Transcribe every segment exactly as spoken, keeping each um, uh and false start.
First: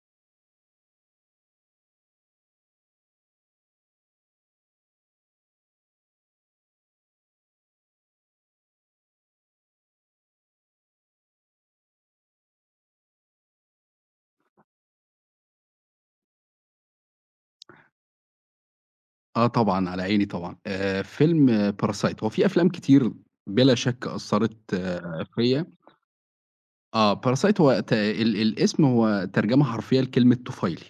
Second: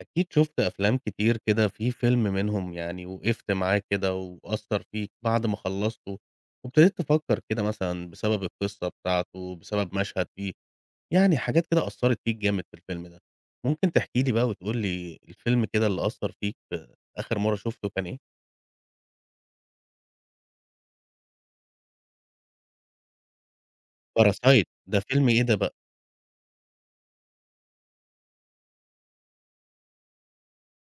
أكيد شُفت أفلام كتير كده، في فيلم منهم يعني وقفت معاه كده وأثّر فيك بعد ما خلّصته، وابتديت تفكّر كده مثلًا بسبب القصة بتاعته، بسبب مشهد فيه، يعني حاجات كده أثّرت فيك جامد في الفيلم ده. ممكن تحكي لي بقى وتقول لي الفيلم كده اللي أثّر فيك في آخر مرّة شُفته كان إيه؟ آه، طبعًا، على عيني طبعًا. آآ فيلم Parasite هو في أفلام كتير بلا شك Parasite أثّرت ده آه فيلم إيه ده فيّا. بقى؟ آه، Parasite هو ت ال الاسم هو ترجمة حرفية لكلمة طفيلي.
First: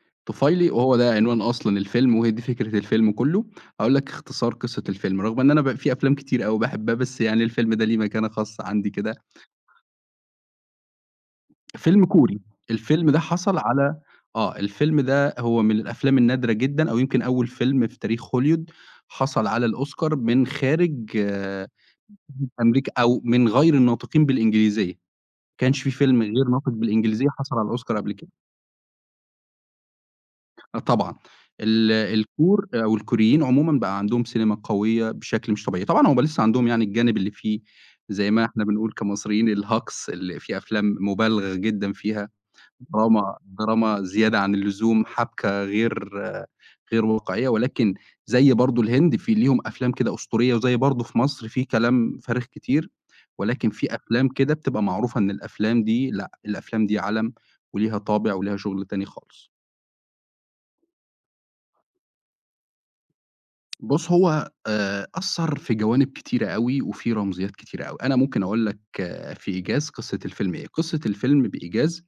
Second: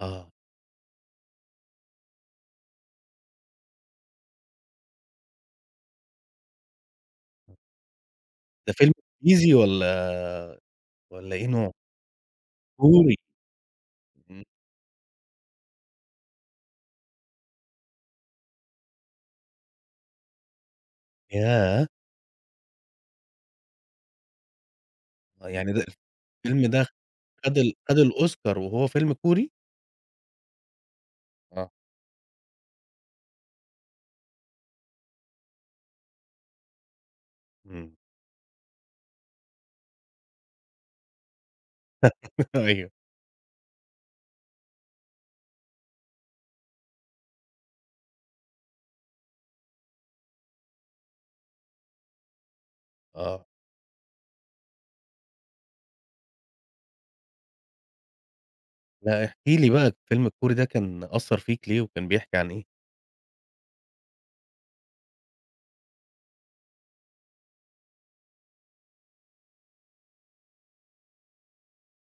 آه، طفيلي وهو ده عنوان أصلًا الفيلم وهي دي فكرة الفيلم كُلّه. هاقول لك اختصار قصة الفيلم، رغم إن أنا ب في أفلام كتير أوي باحبها، بس يعني الفيلم ده ليه مكانة خاصة ده عندي فيلم كده. إنجليزي والّا والّا إيه نوعه؟ فيلم كوري، الفيلم كوري، ده حصل على إمم، آه، الفيلم ده هو من الأفلام النادرة جدًا أو يمكن أول فيلم في تاريخ هوليوود حصل على الأوسكار من خارج ياه! أمريكا أو من غير الناطقين بالإنجليزية، ما آه يعني كانش ده في فيلم غير ناطق الفيلم ده بالإنجليزية حصل خد على ال الأوسكار خد قبل كده. الأوسكار وهو فيلم كوري؟ آه طبعًا، آه. ال الكور أو الكوريين عمومًا بقى عندهم سينما قوية بشكل مش طبيعي، طبعًا هُم لسه عندهم يعني الجانب اللي فيه إمم. زي ما إحنا بنقول كمصريين الهجص، اللي فيه أفلام مُبالغ جدًا فيها. أيوه. دراما دراما زيادة عن اللزوم، حبكة غير غير واقعية، ولكن زي برضه الهند في ليهم أفلام كده أسطورية، وزي برضه في مصر في كلام فارغ كتير، آه. ولكن في أفلام كده بتبقى معروفة إن الأفلام دي لأ، الأفلام دي عَلَم وليها طابع وليها شغل تاني لأ احكِ خالص. لي بقى الفيلم الكوري ده كان أثّر فيك ليه وكان بيحكي عن إيه؟ بُص، هو آآ أثّر في جوانب كتيرة أوي، وفي رمزيات كتيرة أوي. أنا ممكن أقول لك آه، في إيجاز قصة الفيلم إيه، قصة الفيلم بإيجاز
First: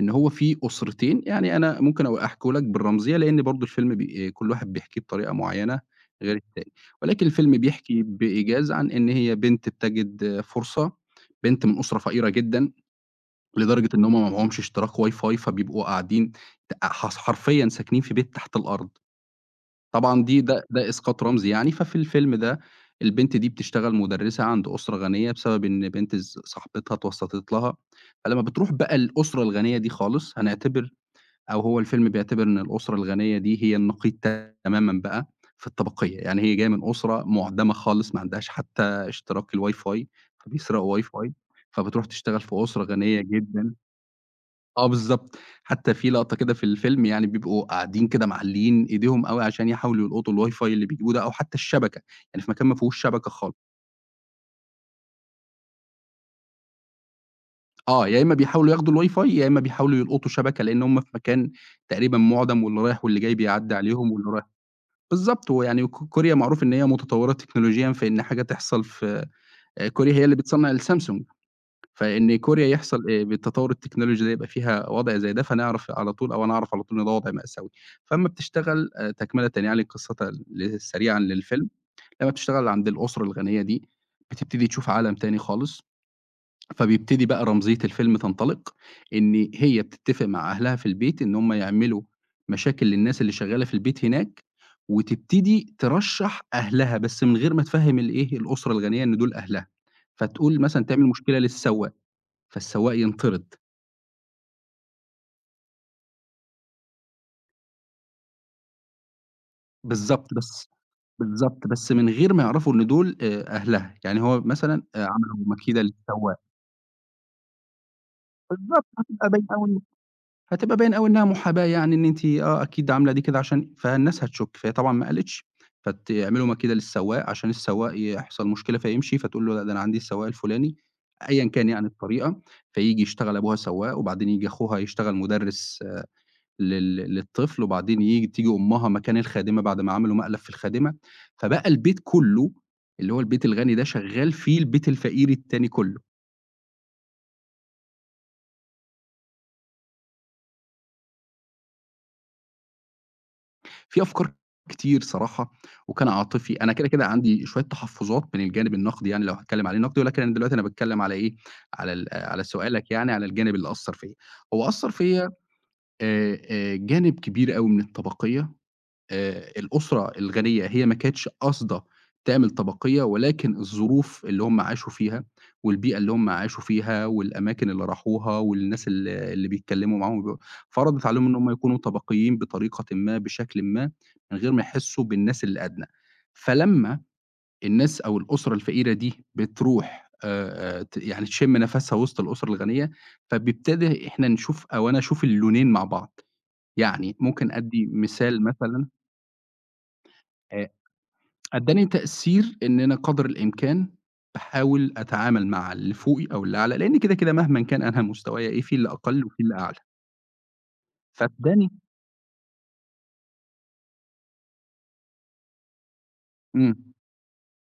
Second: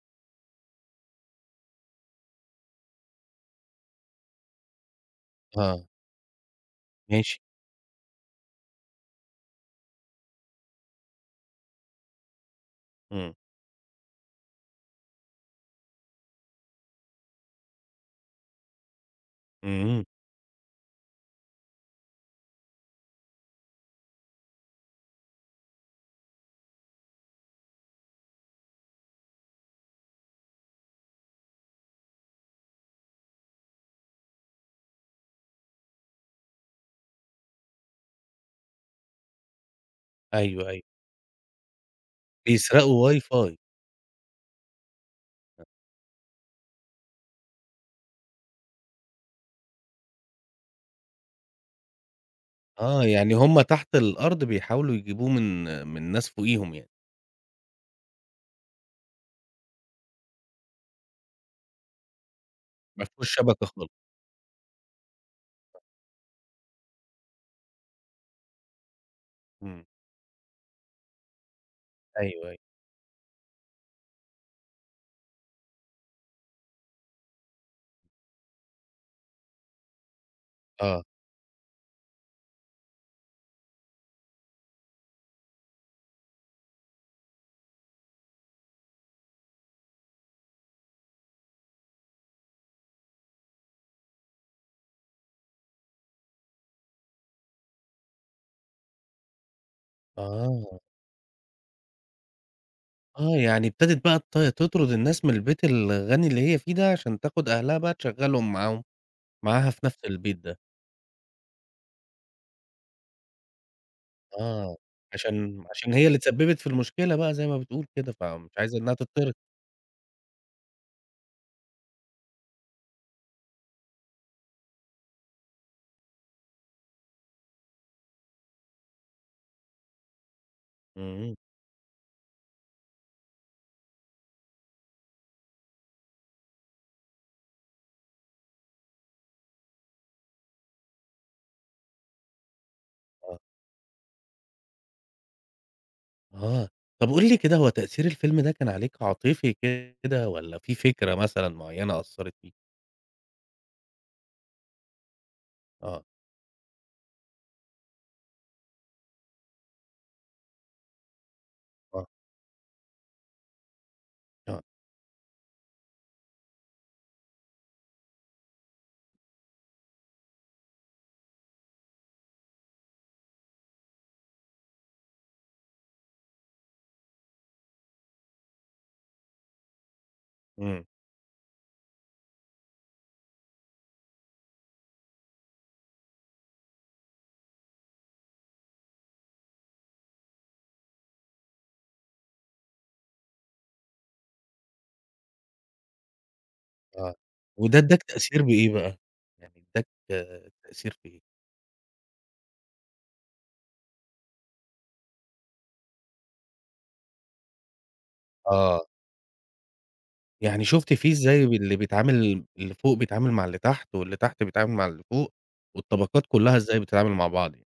إن هو في أسرتين، يعني أنا ممكن أبقى أحكيه لك بالرمزية، لإن برضه الفيلم بي آه، كل واحد بيحكيه بطريقة معيّنة آه، غير التاني، ولكن ماشي. الفيلم بيحكي بإيجاز عن إن هي بنت بتجد فرصة، بنت من أسرة فقيرة جدًا، إمم. لدرجة إن هم ما معهمش اشتراك WiFi فبيبقوا قاعدين ت حص حرفيًا ساكنين في بيت تحت الأرض، إمم. طبعًا دي ده ده إسقاط رمزي يعني، ففي الفيلم ده البنت دي بتشتغل مُدرسة عند أسرة غنية بسبب إن بنت ص صاحبتها اتوسطت لها، فلمّا بتروح بقى الأسرة الغنية دي خالص، هنعتبر أو هو الفيلم بيعتبر إن الأسرة الغنية دي هي النقيض تمامًا بقى في الطبقية، يعني هي جاية من أسرة معدمة خالص ما عندهاش حتى اشتراك الWiFi أيوه، أيوه. فبيسرقوا WiFi فبتروح تشتغل في أسرة بيسرقوا غنية WiFi. جدًا. آه بالضبط، حتى في لقطة كده في الفيلم يعني بيبقوا قاعدين كده معلّيين إيديهم أوي عشان يحاولوا يلقطوا الWiFi اللي بيجيبوه ده أو حتى الشبكة، يعني في مكان ما فيهوش آه. شبكة يعني خالص، هم تحت الأرض بيحاولوا يجيبوه من من ناس فوقيهم يعني، آه يا إما بيحاولوا ياخدوا الWiFi يا إما بيحاولوا يلقطوا شبكة، لإن هُم في مكان تقريبًا مُعدم واللي ما رايح واللي فيهوش جاي شبكة بيعدّي خالص. عليهم واللي رايح. بالضبط، ويعني ك كوريا معروف إن هي متطوّرة تكنولوجيًا في إن حاجة تحصل في إمم. آآ كوريا هي اللي بتصنّع الSamsung، أيوه، فإن أيوه. كوريا يحصل آآ بالتطوّر التكنولوجي ده يبقى فيها وضع زي ده، فنعرف على طول أو أنا أعرف على طول إن ده وضع مأساوي. فأمّا بتشتغل آآ تكملةً يعني قصةً ل آه. سريعًا للفيلم، لمّا بتشتغل عند الأسرة الغنية دي، بتبتدي تشوف عالم تاني خالص فبيبتدي بقى رمزية الفيلم تنطلق، إن هي بتتفق مع أهلها في البيت إن هُم يعملوا مشاكل للناس اللي شغّالة في البيت هناك، وتبتدي ترشّح أهلها، بس من غير ما تفهّم الإيه، الأسرة الغنية إن دول أهلها، فتقول آه. مثلًا تعمل مشكلة للسواق، فالسواق آه. ينطرد. يعني ابتدت بقى ت تطرد الناس من البيت الغني اللي هي فيه ده عشان تاخد أهلها بقى تشغّلهم معاهم معاها في نفس بالضبط البيت ده. بس بالضبط، بس من غير ما يعرفوا إن دول آآ أهلها، يعني هو آه، مثلًا آآ عملوا عشان مكيدة عشان هي اللي للسواق. اتسببت في المشكلة بقى زي ما بتقول كده، فمش عايزة بالضبط إنها هتبقى تطرد، باينة أوي هتبقى باين أوي إنها محاباة يعني إن أنتِ آه أكيد عاملة دي كده عشان فالناس هتشُك، فهي طبعًا ما قالتش، فتعملوا مكيدة للسواق عشان السواق يحصل مشكلة فيمشي، فتقول له لأ ده أنا عندي السواق الفلاني إمم، أيًا كان يعني الطريقة، فييجي يشتغل أبوها سواق وبعدين ييجي أخوها يشتغل مُدرِّس آه، لل للطفل وبعدين ييجي تيجي أمها مكان الخادمة بعد ما عملوا مقلب في الخادمة، فبقى البيت كُلّه اللي هو آه، البيت الغني ده شغّال فيه البيت الفقير التاني كُلّه. آه، طب قُل لي كده هو تأثير الفيلم ده كان عليك عاطفي كده والّا في فكرة مثلًا معيّنة أثّرت فيك؟ في أفكار كتير صراحة، آه، وكان عاطفي، أنا كده، كده عندي شوية تحفظات من الجانب النقدي يعني لو هاتكلم عليه نقدي، ولكن أنا دلوقتي أنا باتكلم على إيه، على آه، ال آه، على سؤالك يعني على الجانب اللي أثّر فيّا، آه، هو أثّر فيّا آآ آآ جانب كبير أوي من الطبقية. آآ الأسرة الغنية هي ما كانتش قاصدة تعمل طبقية، ولكن الظروف اللي هم عاشوا فيها، والبيئة اللي هم عاشوا فيها، والأماكن اللي راحوها، والناس ال اللي بيتكلموا معاهم وب إمم، فرضت عليهم إن هم يكونوا طبقيين بطريقةٍ ما، بشكلٍ ما، من غير ما يحسوا بالناس اللي أدنى. فلمّا الناس أو الأسرة الفقيرة دي بتروح آآ، آآ ت يعني تشم نفسها وسط الأسرة الغنية، فبيبتدي إحنا نشوف أو أنا أشوف اللونين مع بعض. آه، يعني ممكن وده أدّي ادّاك تأثير مثال بإيه مثلًا. بقى؟ يعني ادّاك آآ تأثير في إيه؟ أدّاني تأثير إن أنا قدر الإمكان باحاول أتعامل مع اللي فوقي أو اللي أعلى، لإن كده، كده مهمًا كان أنا مستوايا إيه، في آه، اللي أقَل وفي اللي أعلى، يعني شُفت فيه إزاي ب فادّاني. اللي بيتعامل اللي فوق بيتعامل مع اللي تحت، واللي تحت بيتعامل مع اللي فوق، والطبقات كلّها إزاي إمم، بتتعامل مع بعض يعني؟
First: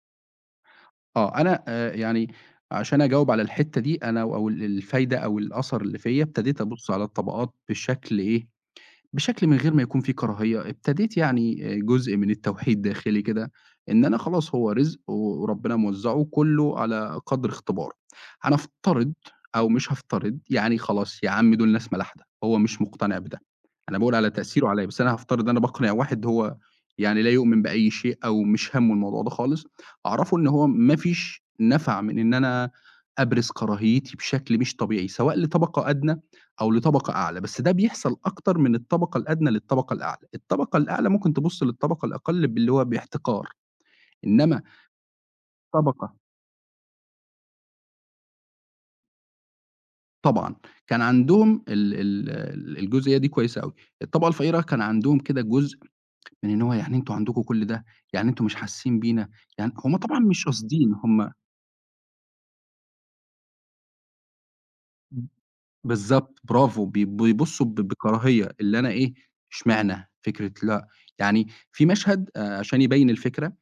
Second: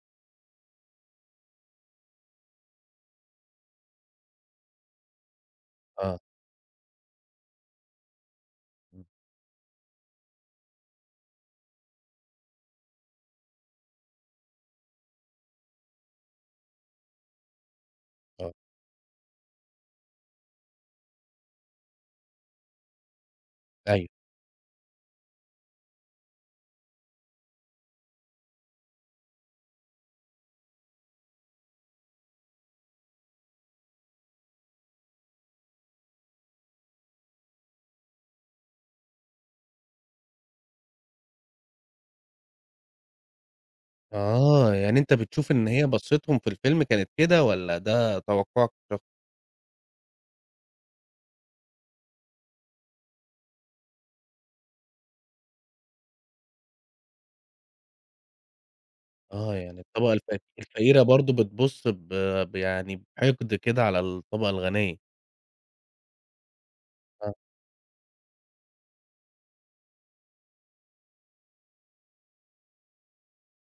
آه، أنا آآ يعني عشان أجاوب على الحتّة دي أنا أو الفايدة أو الأثر اللي آه، فيّا، ابتديت أبُص على الطبقات بشكل إيه، إمم، بشكل من غير ما يكون في كراهية، ابتديت يعني آآ جزء من التوحيد داخلي كده، إن أنا خلاص هو رزق وربنا موزّعه كلّه على قدْر اختباره، آه، هنفترض أو مش هافترض، يعني خلاص يا عم دول ناس ملاحدة، هو مش مقتنع بده، أنا أيوه. باقول على تأثيره عليَّ، بس أنا هافترض أنا باقنع واحد هو يعني لا يؤمن بأي شيء أو مش هَمُّه الموضوع ده خالص، أعرّفه إن هو ما فيش نفع من إن أنا أبرِز كراهيتي بشكل مش طبيعي، سواء لطبقة أدنى أو لطبقة أعلى، بس ده بيحصل أكتر من الطبقة الأدنى للطبقة الأعلى، الطبقة الأعلى ممكن تبُص للطبقة الأقل باللي هو باحتقار، إنما آه، يعني أنت بتشوف إن هي طبقة بصّتهم في الفيلم كانت كده والّا ده توقُّعك الشخصي؟ طبعًا، كان عندهم ال ال ال الجزئية دي كويسة أوي، الطبقة الفقيرة كان عندهم كده جزء من إن هو يعني أنتم عندكم كل ده، يعني أنتم مش حاسين بينا، آه، يعني يعني هم الطبقة طبعًا الف مش قاصدين، الفقيرة هم برضه بتبُص ب ب يعني بحقد كده على الطبقة الغنية. بالضبط، برافو، بي آه، بيبصوا ب بكراهية، اللي أنا إيه، إشمعنى فكرة لأ، يعني في مشهد آآ عشان يبيّن الفكرة،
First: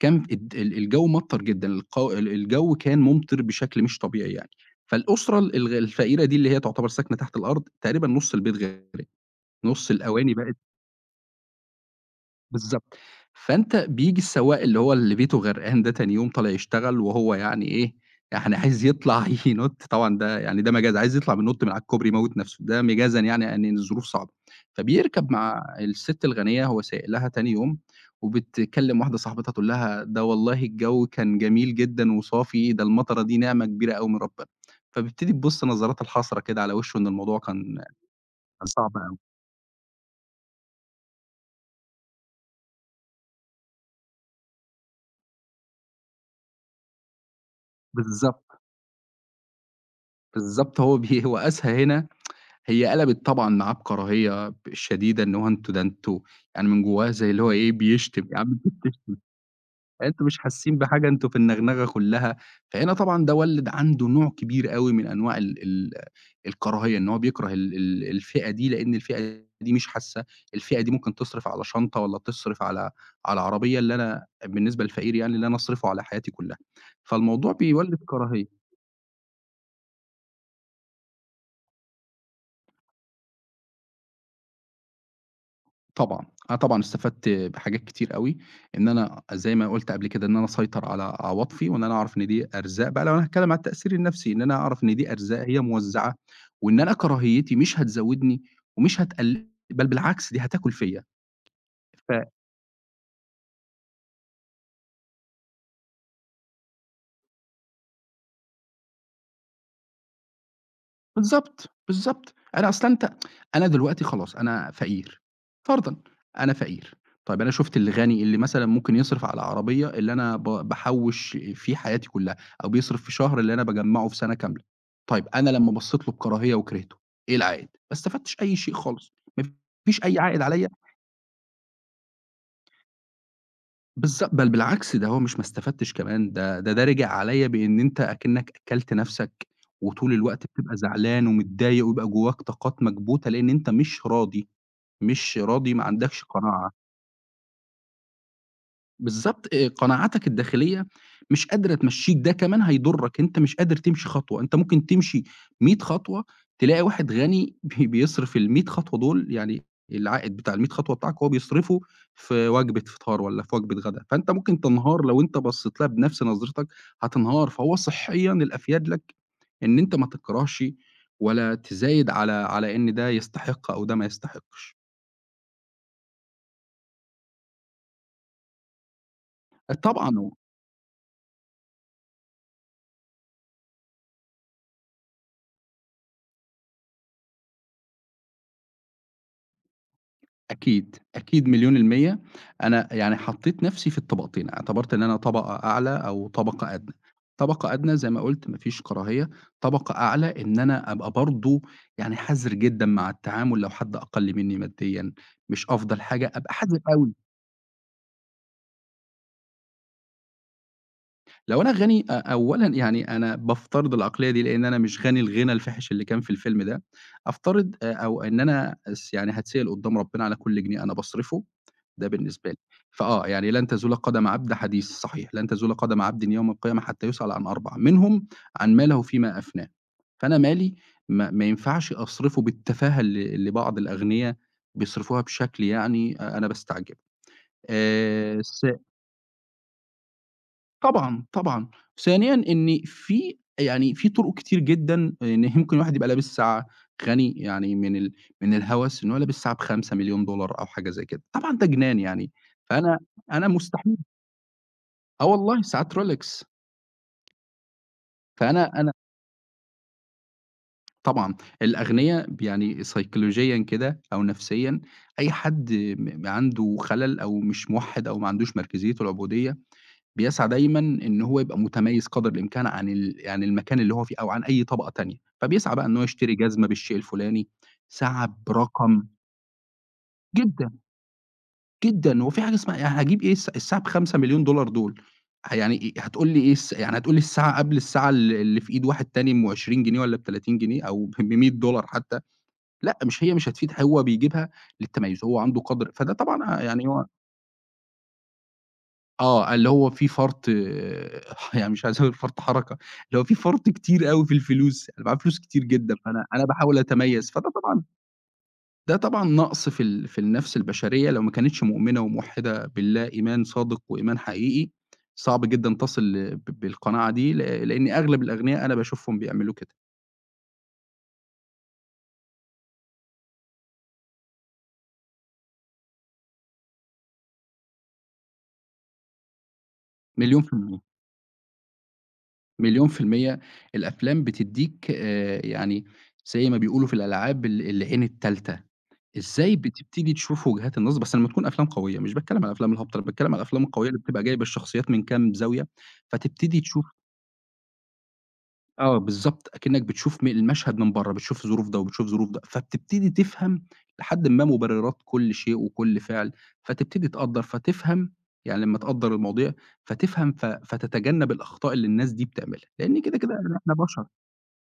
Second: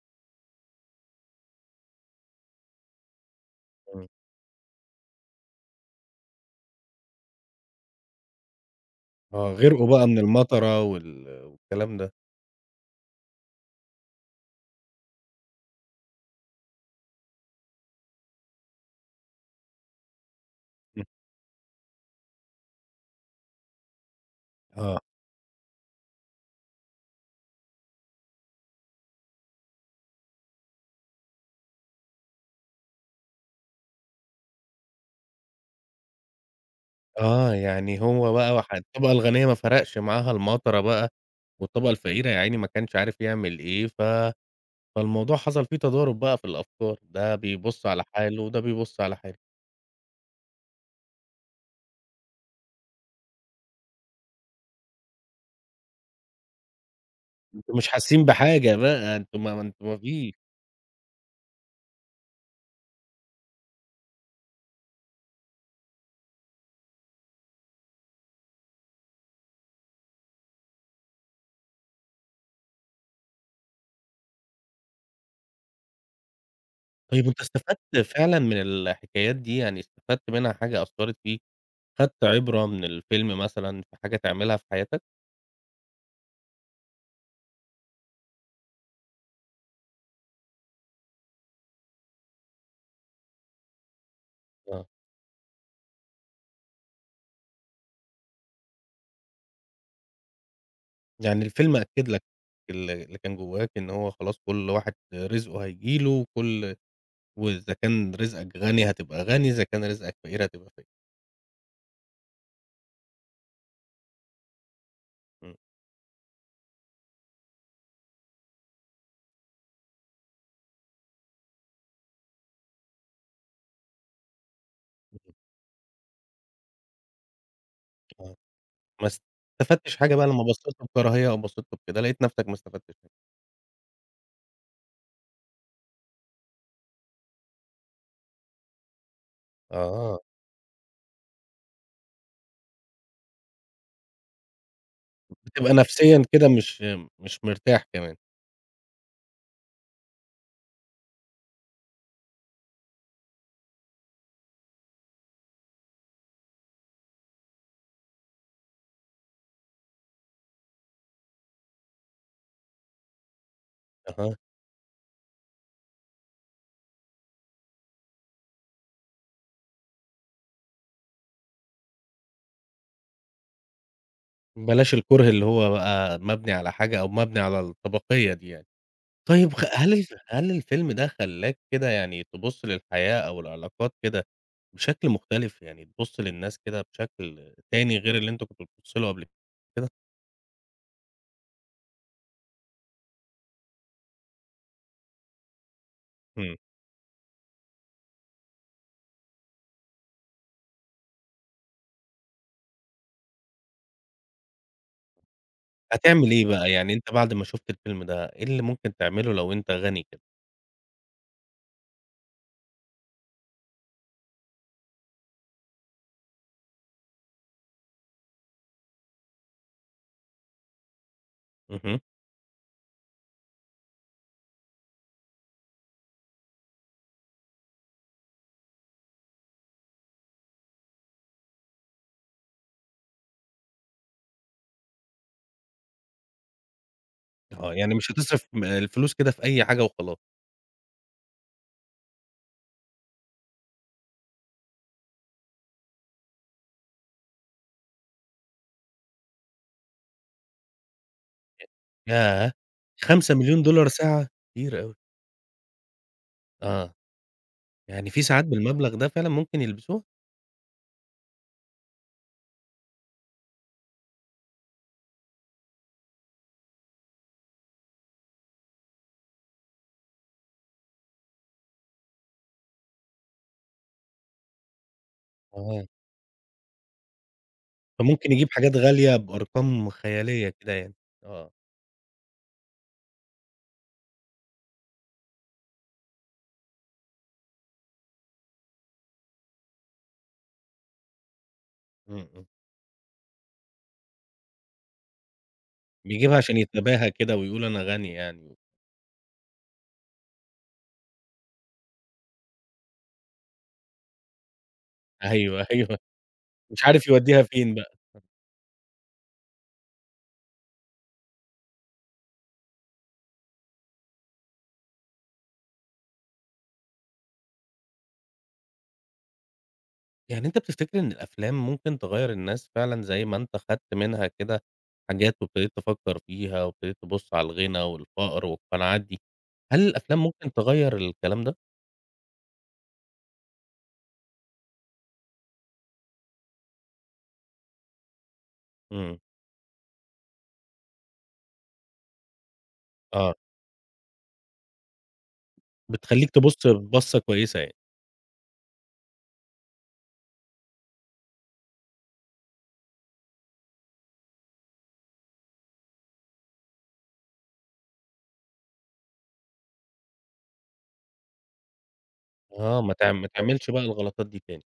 كان الد ال الجو مطَّر جدًا، القو ال الجو كان مُمطِر بشكل مش إمم، طبيعي يعني، فالأسرة ال- الغ الفقيرة دي اللي هي تعتبر ساكنة تحت الأرض، تقريبًا نُص البيت غرق، آه، غِرقوا نُص بقى من الأواني بقت المطرة وال والكلام ده، بالضبط. فأنت بييجي السواق اللي هو اللي بيته غرقان ده تاني يوم طالع يشتغل وهو يعني إيه، يعني عايز يطلع ينُط طبعًا ده يعني ده مجازًا، إمم. عايز يطلع بينُط من على الكوبري يموّت نَفْسه، ده مجازًا يعني إن الظروف صعبة. آه. فبيركب مع السِت الغنية هو سايق لها تاني يوم، وبتكلم واحدة صاحبتها تقول لها: "ده والله الجو كان جميل جدًا وصافي، ده المطرة دي نعمة كبيرة أوي من ربنا." فبيبتدي تبُص نظرات الحسرة كده على وشه إن الموضوع آه، كان يعني هو بقى كان وح صعب الطبقة أوي. الغنية ما فرقش معاها المطرة بقى والطبقة الفقيرة يا عيني ما كانش عارف يعمل إيه، ف فالموضوع حصل فيه تضارب بقى في الأفكار، ده بيبُص على حاله وده بالضبط، بيبُص على حاله. بالضبط هو بي هو قاسها هنا، هي قلبت طبعًا معاه بكراهية ب شديدة، إن هو أنتم ده أنتم يعني من جوّاه زي اللي هو إيه، أنتم مش بيشتم، حاسين يا عم أنتم بحاجة بقى، بتشتم، أنتم ما ما أنتم ما أنتم فيش. مش حاسين بحاجة، أنتم في النغنغة كلّها. فهنا طبعًا ده وَلِّد عنده نوع كبير أوي من أنواع ال ال الكراهية، إن هو بيكره ال ال الفئة دي، لإن الفئة دي مش حاسة، الفئة دي ممكن تصرف على شنطة والّا تصرف على على عربية، اللي أنا بالنسبة للفقير يعني اللي أنا أصرفه على حياتي كلّها. طيب وأنت فالموضوع بيولِّد استفدت فعلًا كراهية. من الحكايات دي، يعني استفدت منها حاجة أثّرت فيك، خدت عبرة من الفيلم مثلًا في حاجة تعملها في حياتك؟ طبعًا، أنا طبعًا استفدت بحاجات كتير أوي، إن أنا زي ما قُلت قبل كده إن أنا أسيطر على عواطفي، وإن أنا أعرف إن دي أرزاق بقى لو هنتكلم على التأثير النفسي، إن أنا أعرف آه، إن دي أرزاق هي موزّعة، وإن أنا كراهيتي مش هتزوّدني ومش هتقل بل بالعكس دي هتاكل فيّا. يعني الفيلم أكد ف لك ال اللي كان جواك إن هو خلاص كل واحد رزقه هييجي له، وكل وإذا كان رزقك غني هتبقى غني، إذا كان رزقك فقير هتبقى فقير. بالضبط، بالضبط. أنا أصل أنت أنا دلوقتي خلاص أنا فقير، إمم، فرضًا أنا فقير، طيب أنا شُفت اللي غني اللي مثلًا ممكن يصرف على عربية اللي أنا ب باحوّش فيه حياتي كلّها، أو بيصرف في شهر اللي أنا باجمّعه في سَنة كاملة. طيب اهم، أنا لمّا بصّيت له بكراهية وكرهته، إيه العائد؟ ما آه، استفدتش أي شيء ما خالص، ما استفدتش فيش حاجة أي بقى عائد لمّا بصيت عليّا له بكراهية أو بصيت له بكده، لقيت نفسك ما استفدتش حاجة. بالض بل بالعكس ده هو مش ما استفدتش كمان، ده ده ده رجع عليّا بإن أنت أكنّك أكّلت نَفْسك، وطول آه، الوقت بتبقى زعلان ومتضايق ويبقى جواك طاقات مكبوتة، لإن أنت مش راضي، مش بتبقى راضي ما نفسيًا عندكش كده قناعة. مش مش مرتاح كمان. بالضبط آآ، قناعاتك الداخلية مش قادرة تمشّيك، ده كمان هيضرك، أنت مش قادر تمشي خطوة، أنت ممكن تمشي مئة خطوة تلاقي واحد غني بي بيصرف المية خطوة دول يعني العائد بتاع المية خطوة بتاعك هو بيصرفه في وجبة فطار والّا في وجبة غدا، فأنت أها، ممكن تنهار لو أنت بصّيت لها بنفس نظرتك هتنهار، فهو صحيًا الأفيد لك إن أنت ما تكرهش ولا تزايد على على إن ده يستحق أو ده ما يستحقش. بلاش الكره اللي هو بقى مبني على حاجة أو مبني على الطبقية دي يعني. طيب خ هل الف طبعًا هل الفيلم ده خلّاك كده يعني تبُص للحياة أو العلاقات كده بشكل مختلف، يعني تبُص للناس كده بشكل تاني غير اللي أنت كنت بتبُص له قبل كده؟ أكيد، أكيد مليون المِيّة، أنا يعني حطّيت نَفْسي في الطبقتين، اعتبرت إن أنا طبقة أعلى أو إمم، طبقة أدنى، طبقة أدنى زي ما قُلت ما فيش كراهية، طبقة أعلى إن أنا أبقى برضه يعني حذر جدًا مع التعامل لو حد أقَل منّي ماديًا، مش أفضل هتعمل حاجة إيه أبقى بقى، حذر يعني أنت أوي. بعد ما شُفت الفيلم ده إيه اللي ممكن تعمله لو أنت غني كده؟ لو أنا غني أ أولًا يعني أنا بافترض العقلية دي، لإن أنا مش غني الغنى الفاحش اللي كان في الفيلم ده، أفترض آآ أو إن أنا أس يعني هاتسأل قدّام ربنا على كل جنيه أنا باصرفه، اهم، ده بالنسبة لي. فآه، يعني لن تزول قدم عبد حديث صحيح، لن تزول قدم عبدٍ يوم القيامة حتى يُسأل عن أربعة منهم عن ماله فيما أفناه. فأنا مالي ما ما ينفعش أصرفه بالتفاهة اللي اللي بعض الأغنيا بيصرفوها بشكل يعني أ أنا باستعجب. آه، يعني مش آآ هتصرف م الس الفلوس كده في أي حاجة وخلاص، طبعًا، طبعًا. ثانيًا، إن في يعني في طُرق كتير جدًا إن يمكن الواحد يبقى لابس ساعة غني، يعني من ال من الهوس إن هو لابس ساعة ب خمسة ملايين دولار أو حاجة زي كده، طبعًا ده جنان يعني. ياه! فأنا أنا خمسة مليون دولار مستحيل. ساعة! كتير أوي، آه والله ساعات rolex. آه. يعني في ساعات فأنا أنا بالمبلغ ده فعلًا ممكن يلبسوها؟ طبعًا الأغنيا ب يعني سيكولوجيًا كده أو نفسيًا، أي حد م عنده خلل أو مش موحّد أو ما عندوش مركزية العبودية بيسعى دايمًا إن هو يبقى متميّز قدر الإمكان عن ال عن المكان اللي هو فيه أو عن أي طبقة تانية، فبيسعى بقى آه، إن هو يشتري جزمة بالشيء الفلاني، فممكن ساعة يجيب حاجات برقم غالية بأرقام خيالية كده جدًا، يعني، آه، جدًا. هو في حاجة اسمها، يعني هاجيب إيه الس الساعة ب5.000.000$ دول. ه يعني إيه هتقول لي إيه الس يعني هتقول لي الساعة قبل الساعة ال اللي في إيد واحد تاني أم عشرين جنيه والّا ب30 جنيه أو ب100$ إمم، حتى؟ إمم، لأ، مش هي مش هتفيد، هو بيجيبها للتميُّز، هو عنده قدر، فده بيجيبها عشان طبعًا آآ يعني هو يتباهى كده ويقول أنا غني يعني، آه، اللي هو في فرط يعني مش عايز أقول فرط حركة، اللي هو في فرط كتير أوي في الفلوس، أنا معايا فلوس كتير أيوه، جدًا، أيوه، فأنا أنا باحاول مش عارف أتميّز، يودّيها فده فين طبعًا، بقى، ده طبعًا نقص في ال في النَفْس البشرية لو ما كانتش مؤمنة وموحّدة بالله إيمان صادق وإيمان حقيقي. صعب جدًا تصل ل- ب بالقناعة دي، ل لإن أغلب الأغنياء أنا باشوفهم بيعملوا كده. يعني أنت بتفتكر إن الأفلام ممكن تغيّر الناس فعلًا زي ما أنت خدت منها كده حاجات وابتديت تفكّر فيها وابتديت تبُص على الغنى والفقر والقناعات دي، هل الأفلام مليون ممكن في المِيّة، تغيّر الكلام ده؟ مليون في المِيّة. الأفلام بتدّيك آآ، يعني زي ما بيقولوا في الألعاب ال العين التالتة. إمم، إزاي بتبتدي تشوف وجهات النظر، بس لمّا تكون أفلام قوية، مش باتكلّم على الأفلام الهابطة، أنا باتكلّم آه، على الأفلام القوية اللي بتبقى جايبة الشخصيات من كام زاوية. بتخلّيك فتبتدي تبُص تشوف. بصّة كويسة يعني، آه بالضبط، أكنّك بتشوف م المشهد من برّه، بتشوف ظروف ده وبتشوف ظروف ده، فبتبتدي تفهم لحدٍ ما مبررات كل شيء وكل فعل، فتبتدي تقدّر، فتفهم، يعني لمّا تقدّر المواضيع فتفهم، ف فتتجنب الأخطاء اللي الناس دي بتعملها، آه، ما لإن تع كده، ما كده تعملش إحنا بقى بشر. الغلطات دي تاني.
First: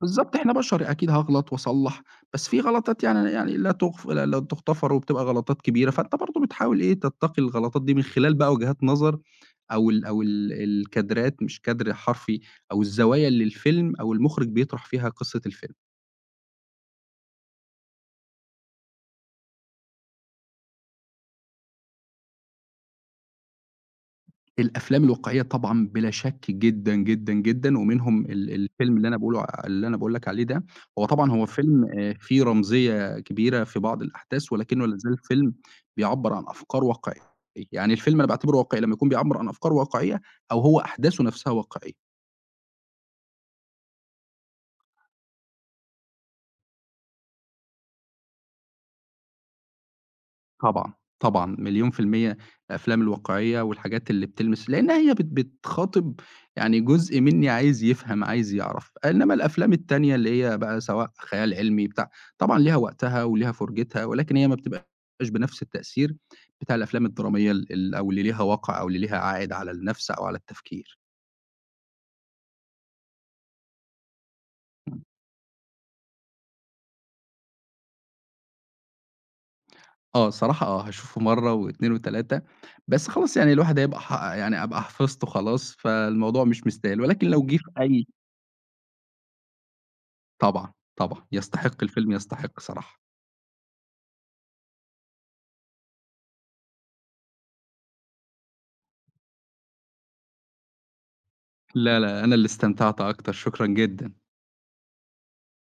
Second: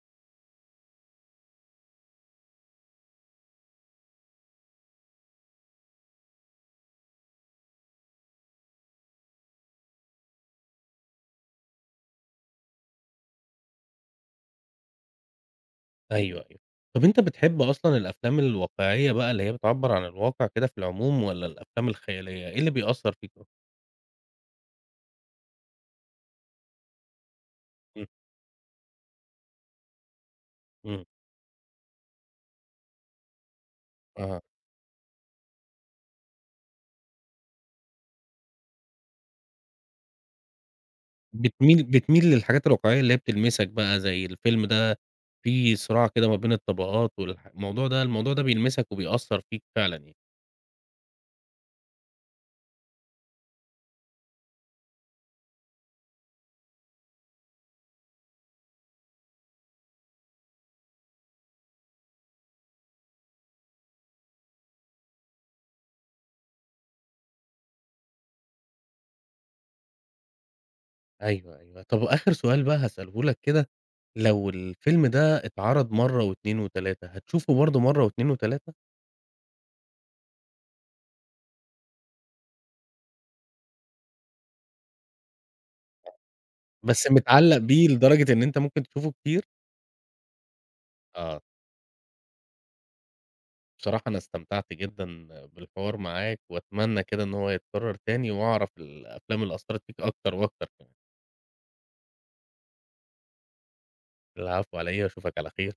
بالضبط، إحنا بشر أكيد هاغلط وأصلّح. بس في غلطات يعني يعني لا تُغف لا لا تُغتفر وبتبقى غلطات كبيرة، فأنت برضه بتحاول إيه، تتقي الغلطات دي من خلال بقى وجهات نظر أو ال أو ال الكادرات، مش كادر حرفي، أو الزوايا اللي الفيلم أو المُخرِج بيطرح فيها قصة الفيلم. أيوه، أيوه. طَب أنت بتحب أصلًا الأفلام الواقعية بقى اللي هي بتعبّر عن الواقع كده في العموم والّا الأفلام الخيالية؟ إيه اللي بيأثّر فيك أكتر؟ الأفلام الواقعية طبعًا بلا شَك، جدًا، جدًا، جدًا. إمم، ومنهم ال الفيلم اللي أنا باقوله ع اللي أنا باقول لك عليه ده. إمم، هو طبعًا هو فيلم آآ فيه رمزية كبيرة في بعض آه. الأحداث، ولكنه لا زال فيلم بيعبّر عن أفكار واقعية. يعني الفيلم أنا باعتبره واقعي لمّا يكون بيعبّر عن أفكار واقعية أو هو أحداثه نَفْسها بتميل واقعية. بتميل للحاجات الواقعية اللي هي بتلمسك بقى زي الفيلم ده فيه صراع كده ما بين الطبقات والح الموضوع ده الموضوع ده بيلمسك وبيأثّر فيك فعلًا يعني. طبعًا، طبعًا، مليون في المِيّة. الأفلام الواقعية والحاجات اللي بتلمس، لإنها هي بت بتخاطب يعني جزء منّي عايز يفهم، عايز يعرف. إنّما الأفلام التانية اللي هي بقى سواء خيال علمي بتاع، طبعًا ليها وقتها وليها فرجتها، ولكن هي ما بتبقاش بنفس التأثير بتاع الأفلام الدرامية ال ال أو اللي ليها وَقْع أو اللي ليها عائد على النَفْس أو على التفكير. أيوه، أيوه. طَب وآخر سؤال بقى هاسأله لك كده، لو الفيلم ده اتعرض مرّة واتنين وتلاتة هتشوفه برضه مرّة واتنين وتلاتة؟ آه، الصراحة آه، هاشوفه مرّة و2 و3. بس خلاص، يعني الواحد هيبقى ح يعني أبقى حفظته خلاص، فالموضوع مش مستاهل. بس ولكن لو متعلّق جِه في بيه أي، لدرجة إن أنت ممكن تشوفه كتير؟ طبعًا، طبعًا، آه. يستحق، الفيلم يستحق صراحة. بصراحة أنا استمتعت جدًا بالحوار معاك، وأتمنى كده إن هو يتكرر تاني، وأعرف الأفلام اللي أثّرت فيك أكتر وأكتر كمان. لا، لا، أنا اللي استمتعت أكتر، شكرًا جدًا. العفو على إيه، وأشوفك على خير.